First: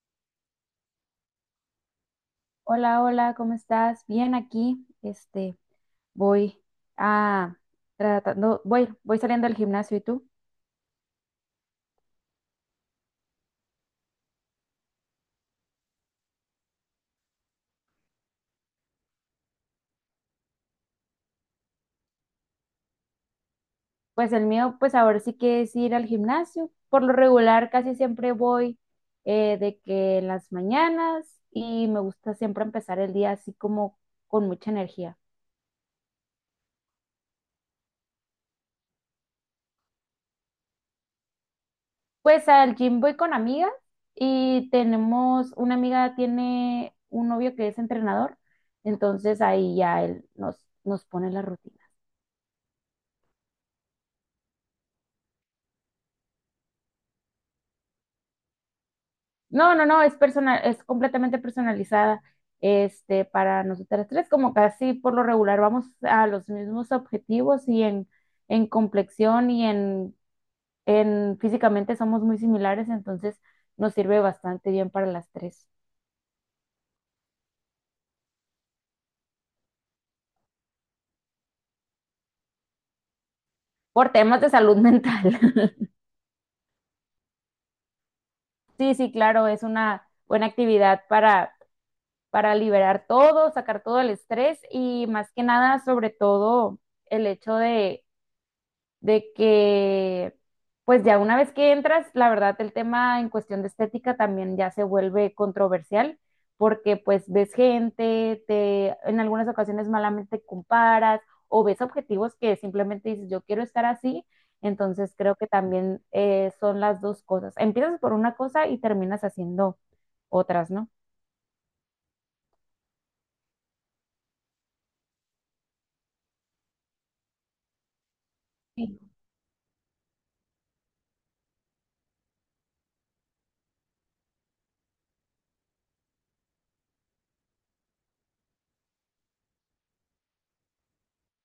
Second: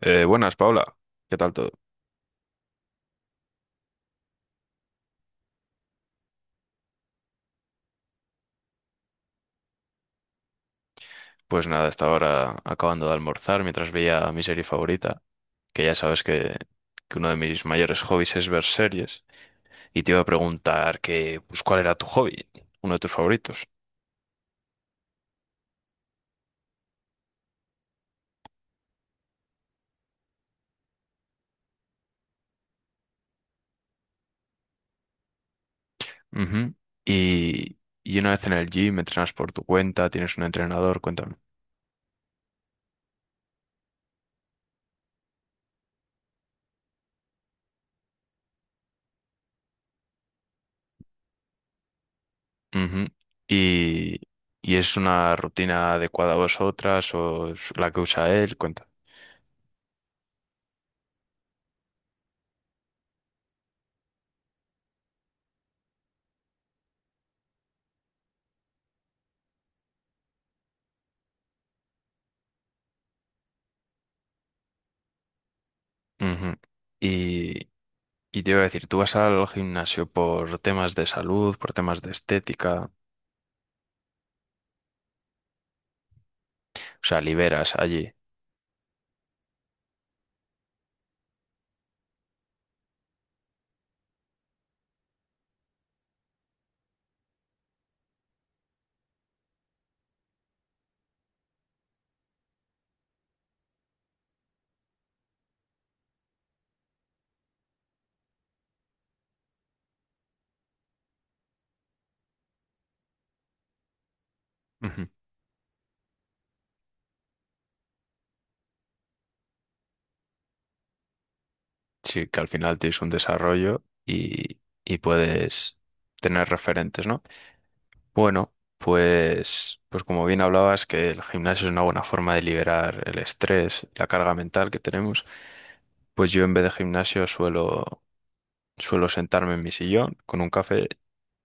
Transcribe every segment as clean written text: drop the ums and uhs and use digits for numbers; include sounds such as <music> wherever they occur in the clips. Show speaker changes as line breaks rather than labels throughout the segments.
Buenas, Paula. ¿Qué tal todo?
Hola, hola, ¿cómo estás? Bien aquí. Voy a tratando, voy saliendo del gimnasio, ¿y tú?
Pues nada, estaba ahora acabando de almorzar mientras veía mi serie favorita, que ya sabes que uno de mis mayores hobbies es ver series, y te iba a preguntar que, pues, ¿cuál era tu hobby? Uno de tus favoritos.
Pues el mío, pues ahora sí que es ir al gimnasio. Por lo regular, casi siempre voy de que en las mañanas y me gusta siempre empezar el día así como con mucha energía.
Ujú. Y, y una vez en el gym, ¿entrenas por tu cuenta, tienes un entrenador? Cuéntame.
Pues al gym voy con amigas y tenemos, una amiga tiene un novio que es entrenador, entonces ahí ya nos pone la rutina.
Ujú. Y, y ¿es una rutina adecuada a vosotras o es la que usa él? Cuenta.
No, no, no, es personal, es completamente personalizada, para nosotras tres, como casi por lo regular vamos a los mismos objetivos en complexión en físicamente somos muy similares, entonces nos sirve bastante bien para las tres.
Ujú. Y, Y te iba a decir, ¿tú vas al gimnasio por temas de salud, por temas de estética, o
Por temas de salud mental. <laughs>
sea, liberas allí?
Sí, sí, claro, es una buena actividad para liberar todo, sacar todo el estrés y más que nada, sobre todo, el hecho de que pues ya una vez que entras, la verdad el tema en cuestión de estética también ya se vuelve controversial, porque pues ves gente, te en algunas ocasiones malamente comparas o ves objetivos que simplemente dices, yo quiero estar así,
Ujú.
entonces creo que también son las dos cosas. Empiezas por una cosa y terminas haciendo otras, ¿no?
Sí, que al final tienes un desarrollo y puedes tener referentes, ¿no? Bueno,
Sí.
pues como bien hablabas, que el gimnasio es una buena forma de liberar el estrés, la carga mental que tenemos, pues yo en vez de gimnasio suelo sentarme en mi sillón con un café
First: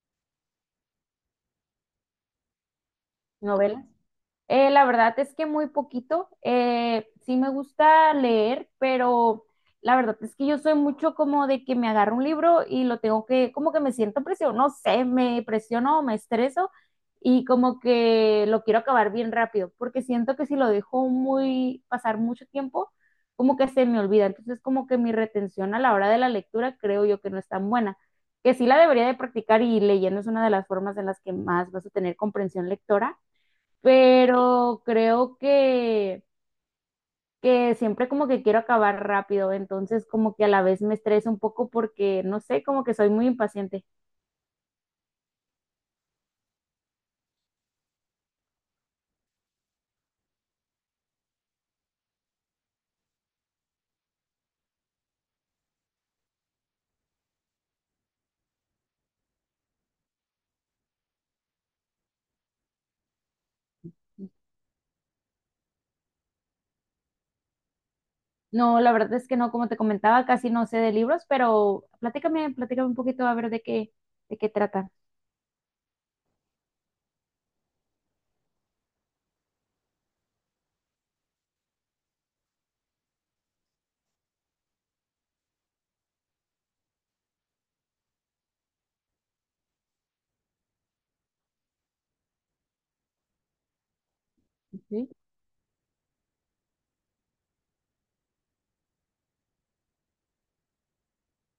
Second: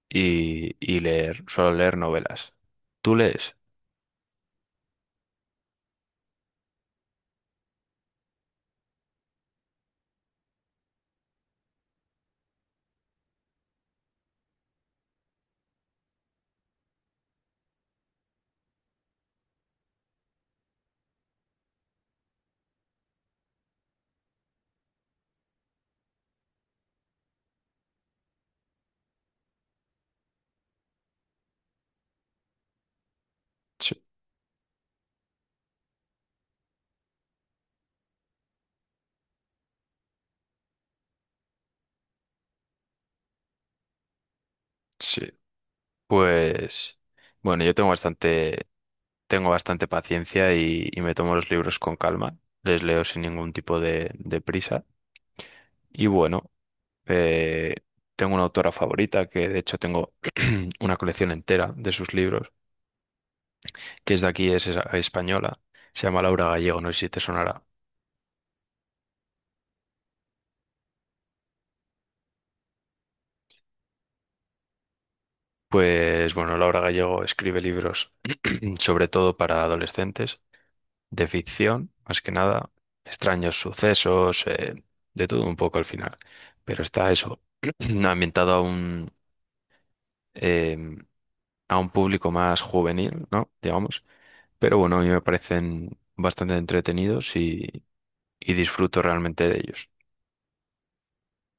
y leer, suelo leer novelas. ¿Tú lees?
Novelas. La verdad es que muy poquito. Sí me gusta leer, pero la verdad es que yo soy mucho como de que me agarro un libro y lo tengo que, como que me siento presionado, no sé, me presiono o me estreso y como que lo quiero acabar bien rápido, porque siento que si lo dejo muy, pasar mucho tiempo, como que se me olvida. Entonces, como que mi retención a la hora de la lectura creo yo que no es tan buena, que sí la debería de practicar y leyendo es una de las formas en las que más vas a tener comprensión lectora,
Sí,
pero creo que siempre como que quiero acabar rápido, entonces como que a la vez me estreso un poco porque, no sé, como que soy muy impaciente.
sí. Pues bueno, yo tengo bastante paciencia y me tomo los libros con calma. Les leo sin ningún tipo de prisa. Y bueno, eh, tengo una autora favorita que de hecho tengo <clears throat> una colección entera de sus libros, que es de aquí, española. Se llama Laura Gallego, no sé si te sonará.
No, la verdad es que no, como te comentaba, casi no sé de libros, pero platícame, platícame un poquito a ver de de qué trata.
Pues bueno, Laura Gallego escribe libros <clears throat> sobre todo para adolescentes de ficción, más que nada, extraños sucesos, de todo un poco al final. Pero está eso, <clears throat> ambientado a un, eh, a un público más juvenil, ¿no? Digamos. Pero bueno, a
Ujú.
mí me parecen bastante entretenidos y disfruto realmente de ellos.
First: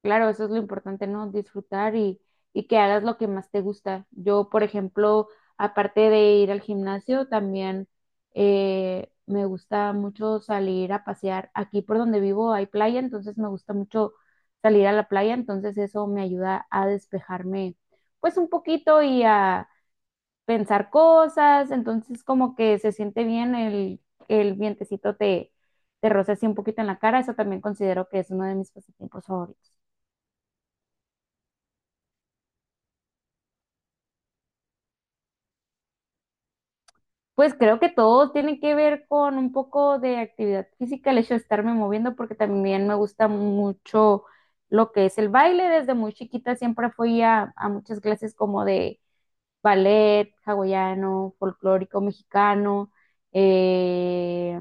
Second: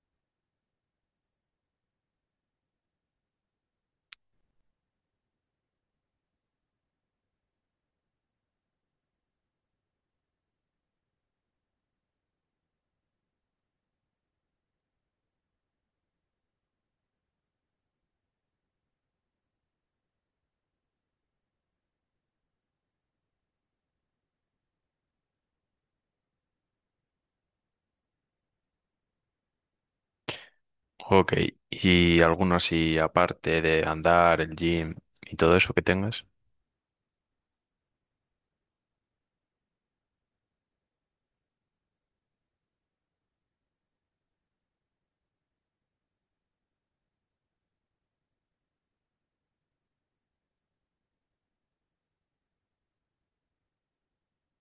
Claro, eso es lo importante, ¿no? Disfrutar y que hagas lo que más te gusta. Yo, por ejemplo, aparte de ir al gimnasio, también me gusta mucho salir a pasear. Aquí por donde vivo hay playa, entonces me gusta mucho salir a la playa, entonces eso me ayuda a despejarme pues un poquito y a pensar cosas, entonces como que se siente bien el vientecito te roza así un poquito en la cara, eso también considero que es uno de mis pasatiempos favoritos.
Ok, ¿y alguno así aparte de andar, el gym y todo eso que tengas?
Pues creo que todo tiene que ver con un poco de actividad física, el hecho de estarme moviendo, porque también me gusta mucho lo que es el baile. Desde muy chiquita siempre fui a muchas clases como de ballet, hawaiano, folclórico mexicano, eh,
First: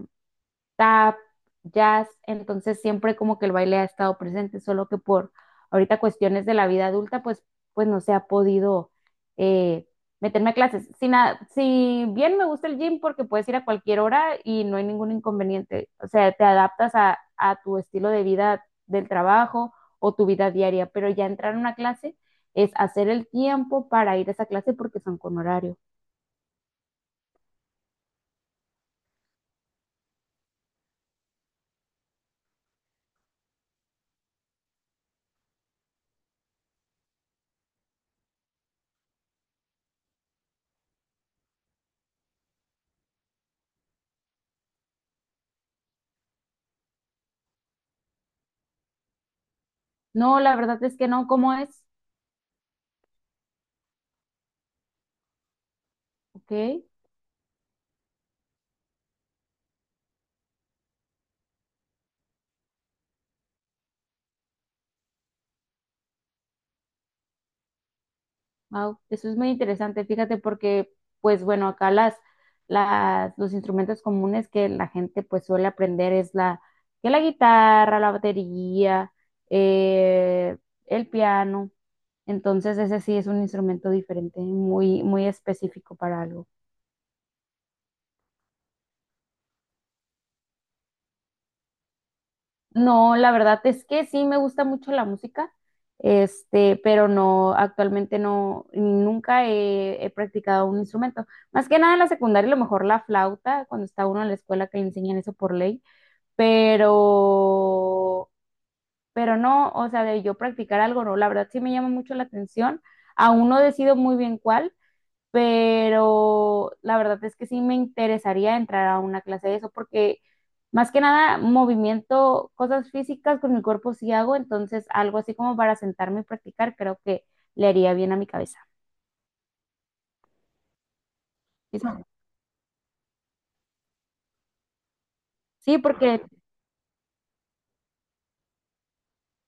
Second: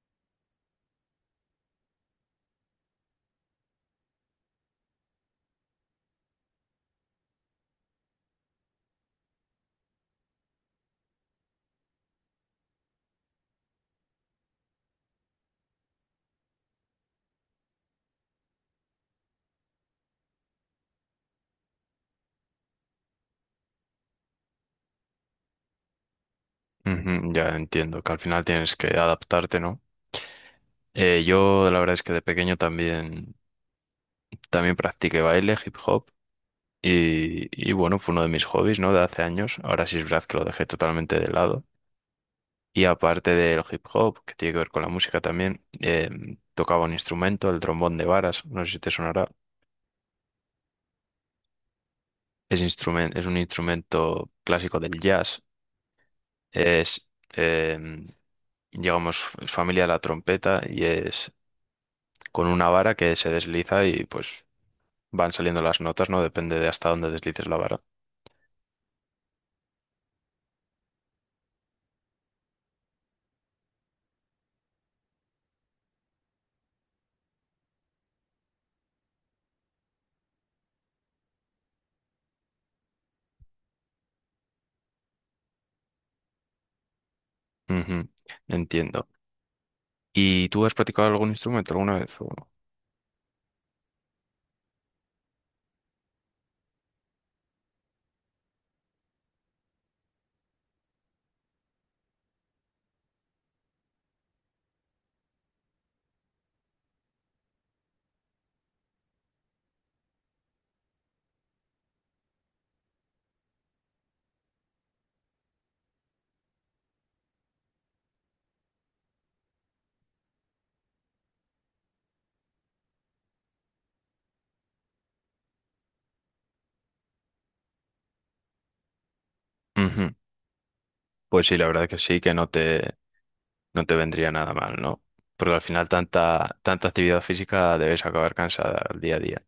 tap, jazz, entonces siempre como que el baile ha estado presente, solo que por ahorita cuestiones de la vida adulta, pues no se ha podido eh, meterme a clases. Si bien me gusta el gym porque puedes ir a cualquier hora y no hay ningún inconveniente, o sea, te adaptas a tu estilo de vida del trabajo o tu vida diaria, pero ya entrar a una clase es hacer el tiempo para ir a esa clase porque son con horario.
Ujú, ya entiendo que al final tienes que adaptarte, ¿no? Yo la verdad es que de pequeño también también practiqué baile, hip hop y bueno, fue uno de mis hobbies, ¿no? De hace años. Ahora sí es verdad que lo dejé totalmente de lado. Y aparte del hip hop, que tiene que ver con la música también, tocaba un instrumento, el trombón de varas, no sé si te sonará.
No, la verdad es que no, ¿cómo es?
Es un instrumento clásico del jazz.
Ok.
Es, eh, digamos, es familia de la trompeta y es con una vara que se desliza y pues van saliendo las notas, ¿no? Depende de hasta dónde deslices la vara.
Wow, eso es muy interesante, fíjate, porque, pues bueno, acá los instrumentos comunes que la gente pues suele aprender es que la guitarra, la batería, eh, el piano. Entonces, ese sí es un instrumento diferente, muy, muy específico para algo.
Ujú, entiendo. ¿Y tú has practicado algún instrumento alguna vez o no?
No, la verdad es que sí me gusta mucho la música, pero no, actualmente no, nunca he, he practicado un instrumento. Más que nada en la secundaria, a lo mejor la flauta, cuando está uno en la escuela que le enseñan eso por ley, pero, pero no, o sea, de yo practicar algo, no, la verdad sí me llama mucho la atención. Aún no decido muy bien cuál, pero la verdad es que sí me interesaría entrar a una clase de eso porque más que nada movimiento, cosas físicas con mi cuerpo sí hago, entonces algo así como para sentarme y practicar creo que le haría bien a mi cabeza.
Ujú. Pues sí, la verdad que sí, que no te, no te vendría nada mal, ¿no? Porque al
Sí,
final
porque
tanta actividad física debes acabar cansada al día a día.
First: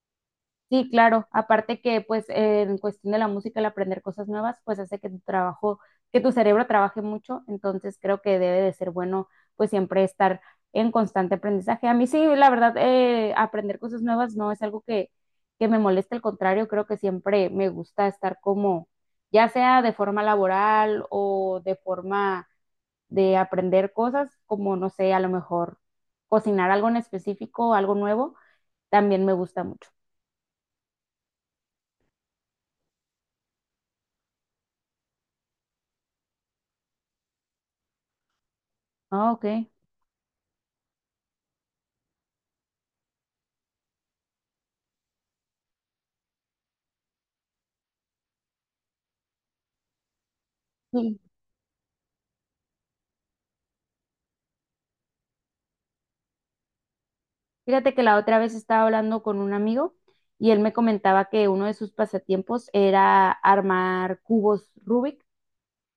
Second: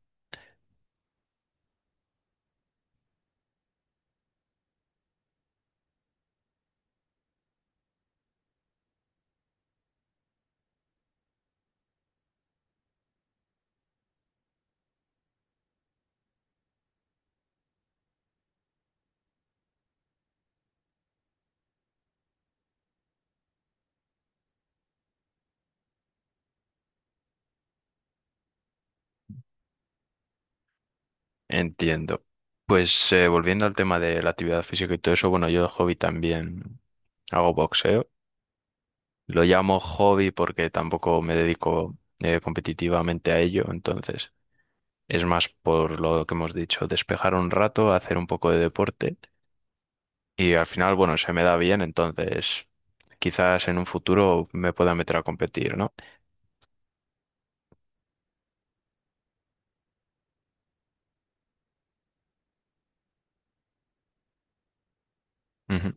sí, claro. Aparte que, pues, en cuestión de la música, el aprender cosas nuevas, pues hace que tu que tu cerebro trabaje mucho. Entonces, creo que debe de ser bueno, pues, siempre estar en constante aprendizaje. A mí sí, la verdad, aprender cosas nuevas no es algo que me moleste. Al contrario, creo que siempre me gusta estar como, ya sea de forma laboral o de forma de aprender cosas, como, no sé, a lo mejor cocinar algo en específico, algo nuevo, también me gusta mucho.
Entiendo. Pues volviendo al tema de la actividad física y todo eso, bueno, yo de hobby también hago boxeo.
Ah,
Lo
ok.
llamo hobby porque tampoco me dedico competitivamente a ello, entonces es más por lo que hemos dicho, despejar un rato, hacer un poco de deporte. Y al final, bueno,
Sí,
se me da bien, entonces quizás en un futuro me pueda meter a competir, ¿no?
fíjate que la otra vez estaba hablando con un amigo y él me comentaba que uno de sus pasatiempos era armar cubos Rubik.
Ujú,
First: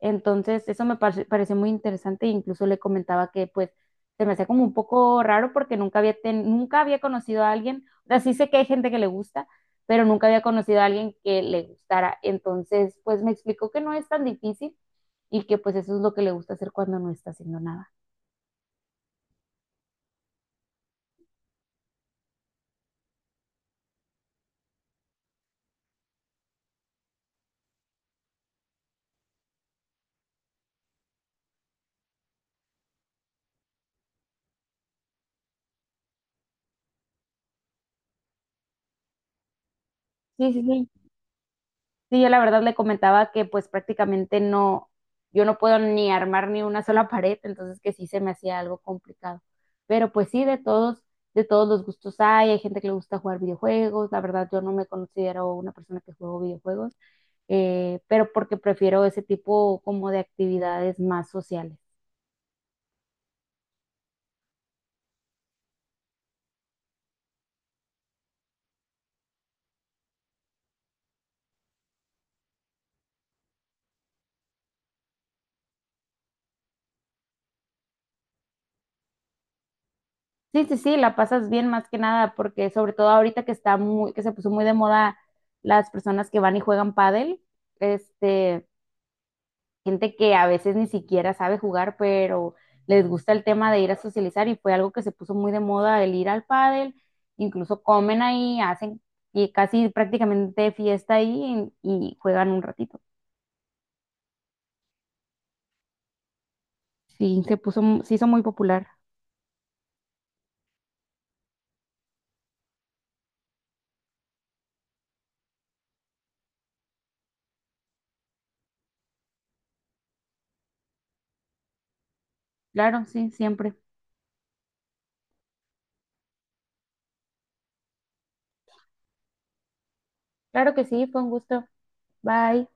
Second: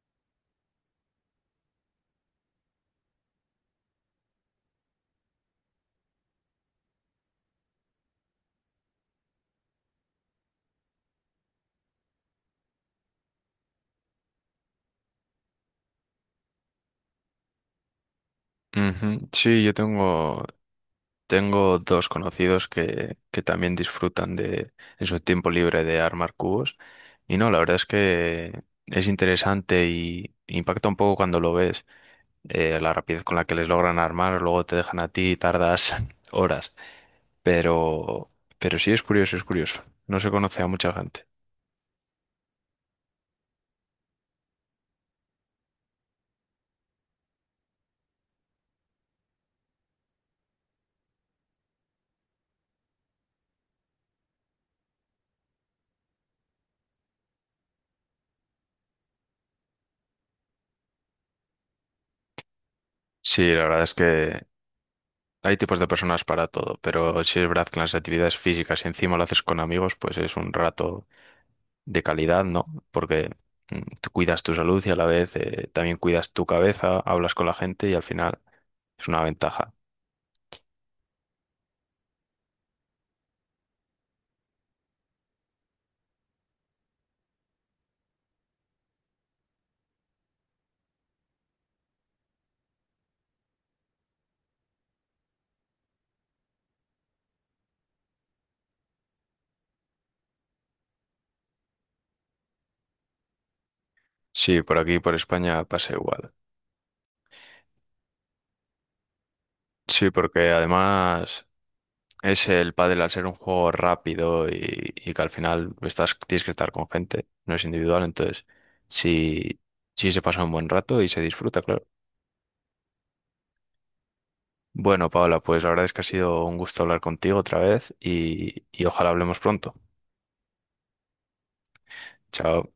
Entonces, eso pareció muy interesante e incluso le comentaba que pues se me hacía como un poco raro porque nunca había conocido a alguien, o sea, sí sé que hay gente que le gusta, pero nunca había conocido a alguien que le gustara. Entonces, pues me explicó que no es tan difícil y que pues eso es lo que le gusta hacer cuando no está haciendo nada.
ujú. Sí, tengo dos conocidos que también disfrutan de, en su tiempo libre, de armar cubos. Y no, la verdad es que es interesante y impacta un poco cuando lo ves. La rapidez con la que les logran armar, luego te dejan a ti y tardas <laughs> horas. Pero, pero sí es curioso, es curioso. No se
Sí,
conoce
sí,
a
sí,
mucha gente.
sí, yo la verdad le comentaba que pues prácticamente no, yo no puedo ni armar ni una sola <laughs> pared, entonces que sí se me hacía algo complicado. Pero pues sí, de todos los gustos hay, hay gente que le gusta jugar videojuegos, la verdad yo no me considero una persona que juego videojuegos, pero porque prefiero ese tipo como de actividades más sociales.
Sí, la verdad es que hay tipos de personas para todo, pero si es verdad que las actividades físicas y encima lo haces con amigos, pues es un rato de calidad, ¿no? Porque mm, tú cuidas tu salud y a la vez también cuidas tu cabeza, hablas con la gente y al final es una ventaja.
Sí, sí, sí, la pasas bien más que nada, porque sobre todo ahorita que está muy, que se puso muy de moda las personas que van y juegan pádel, este gente que a veces ni siquiera sabe jugar, pero les gusta el tema de ir a socializar y fue algo que se puso muy de moda el ir al pádel, incluso comen ahí, hacen y casi prácticamente fiesta ahí y juegan un ratito.
Sí, por aquí, por España pasa igual.
Sí, se puso, se hizo muy popular.
Sí, porque además es el pádel, al ser un juego rápido y que al final tienes que estar con gente, no es individual, entonces sí, sí se pasa un buen rato y se disfruta, claro.
Claro, sí, siempre.
Bueno, Paola, pues la verdad es que ha sido un gusto hablar contigo otra vez y ojalá hablemos pronto.
Claro que sí, fue un gusto. Bye.
Chao.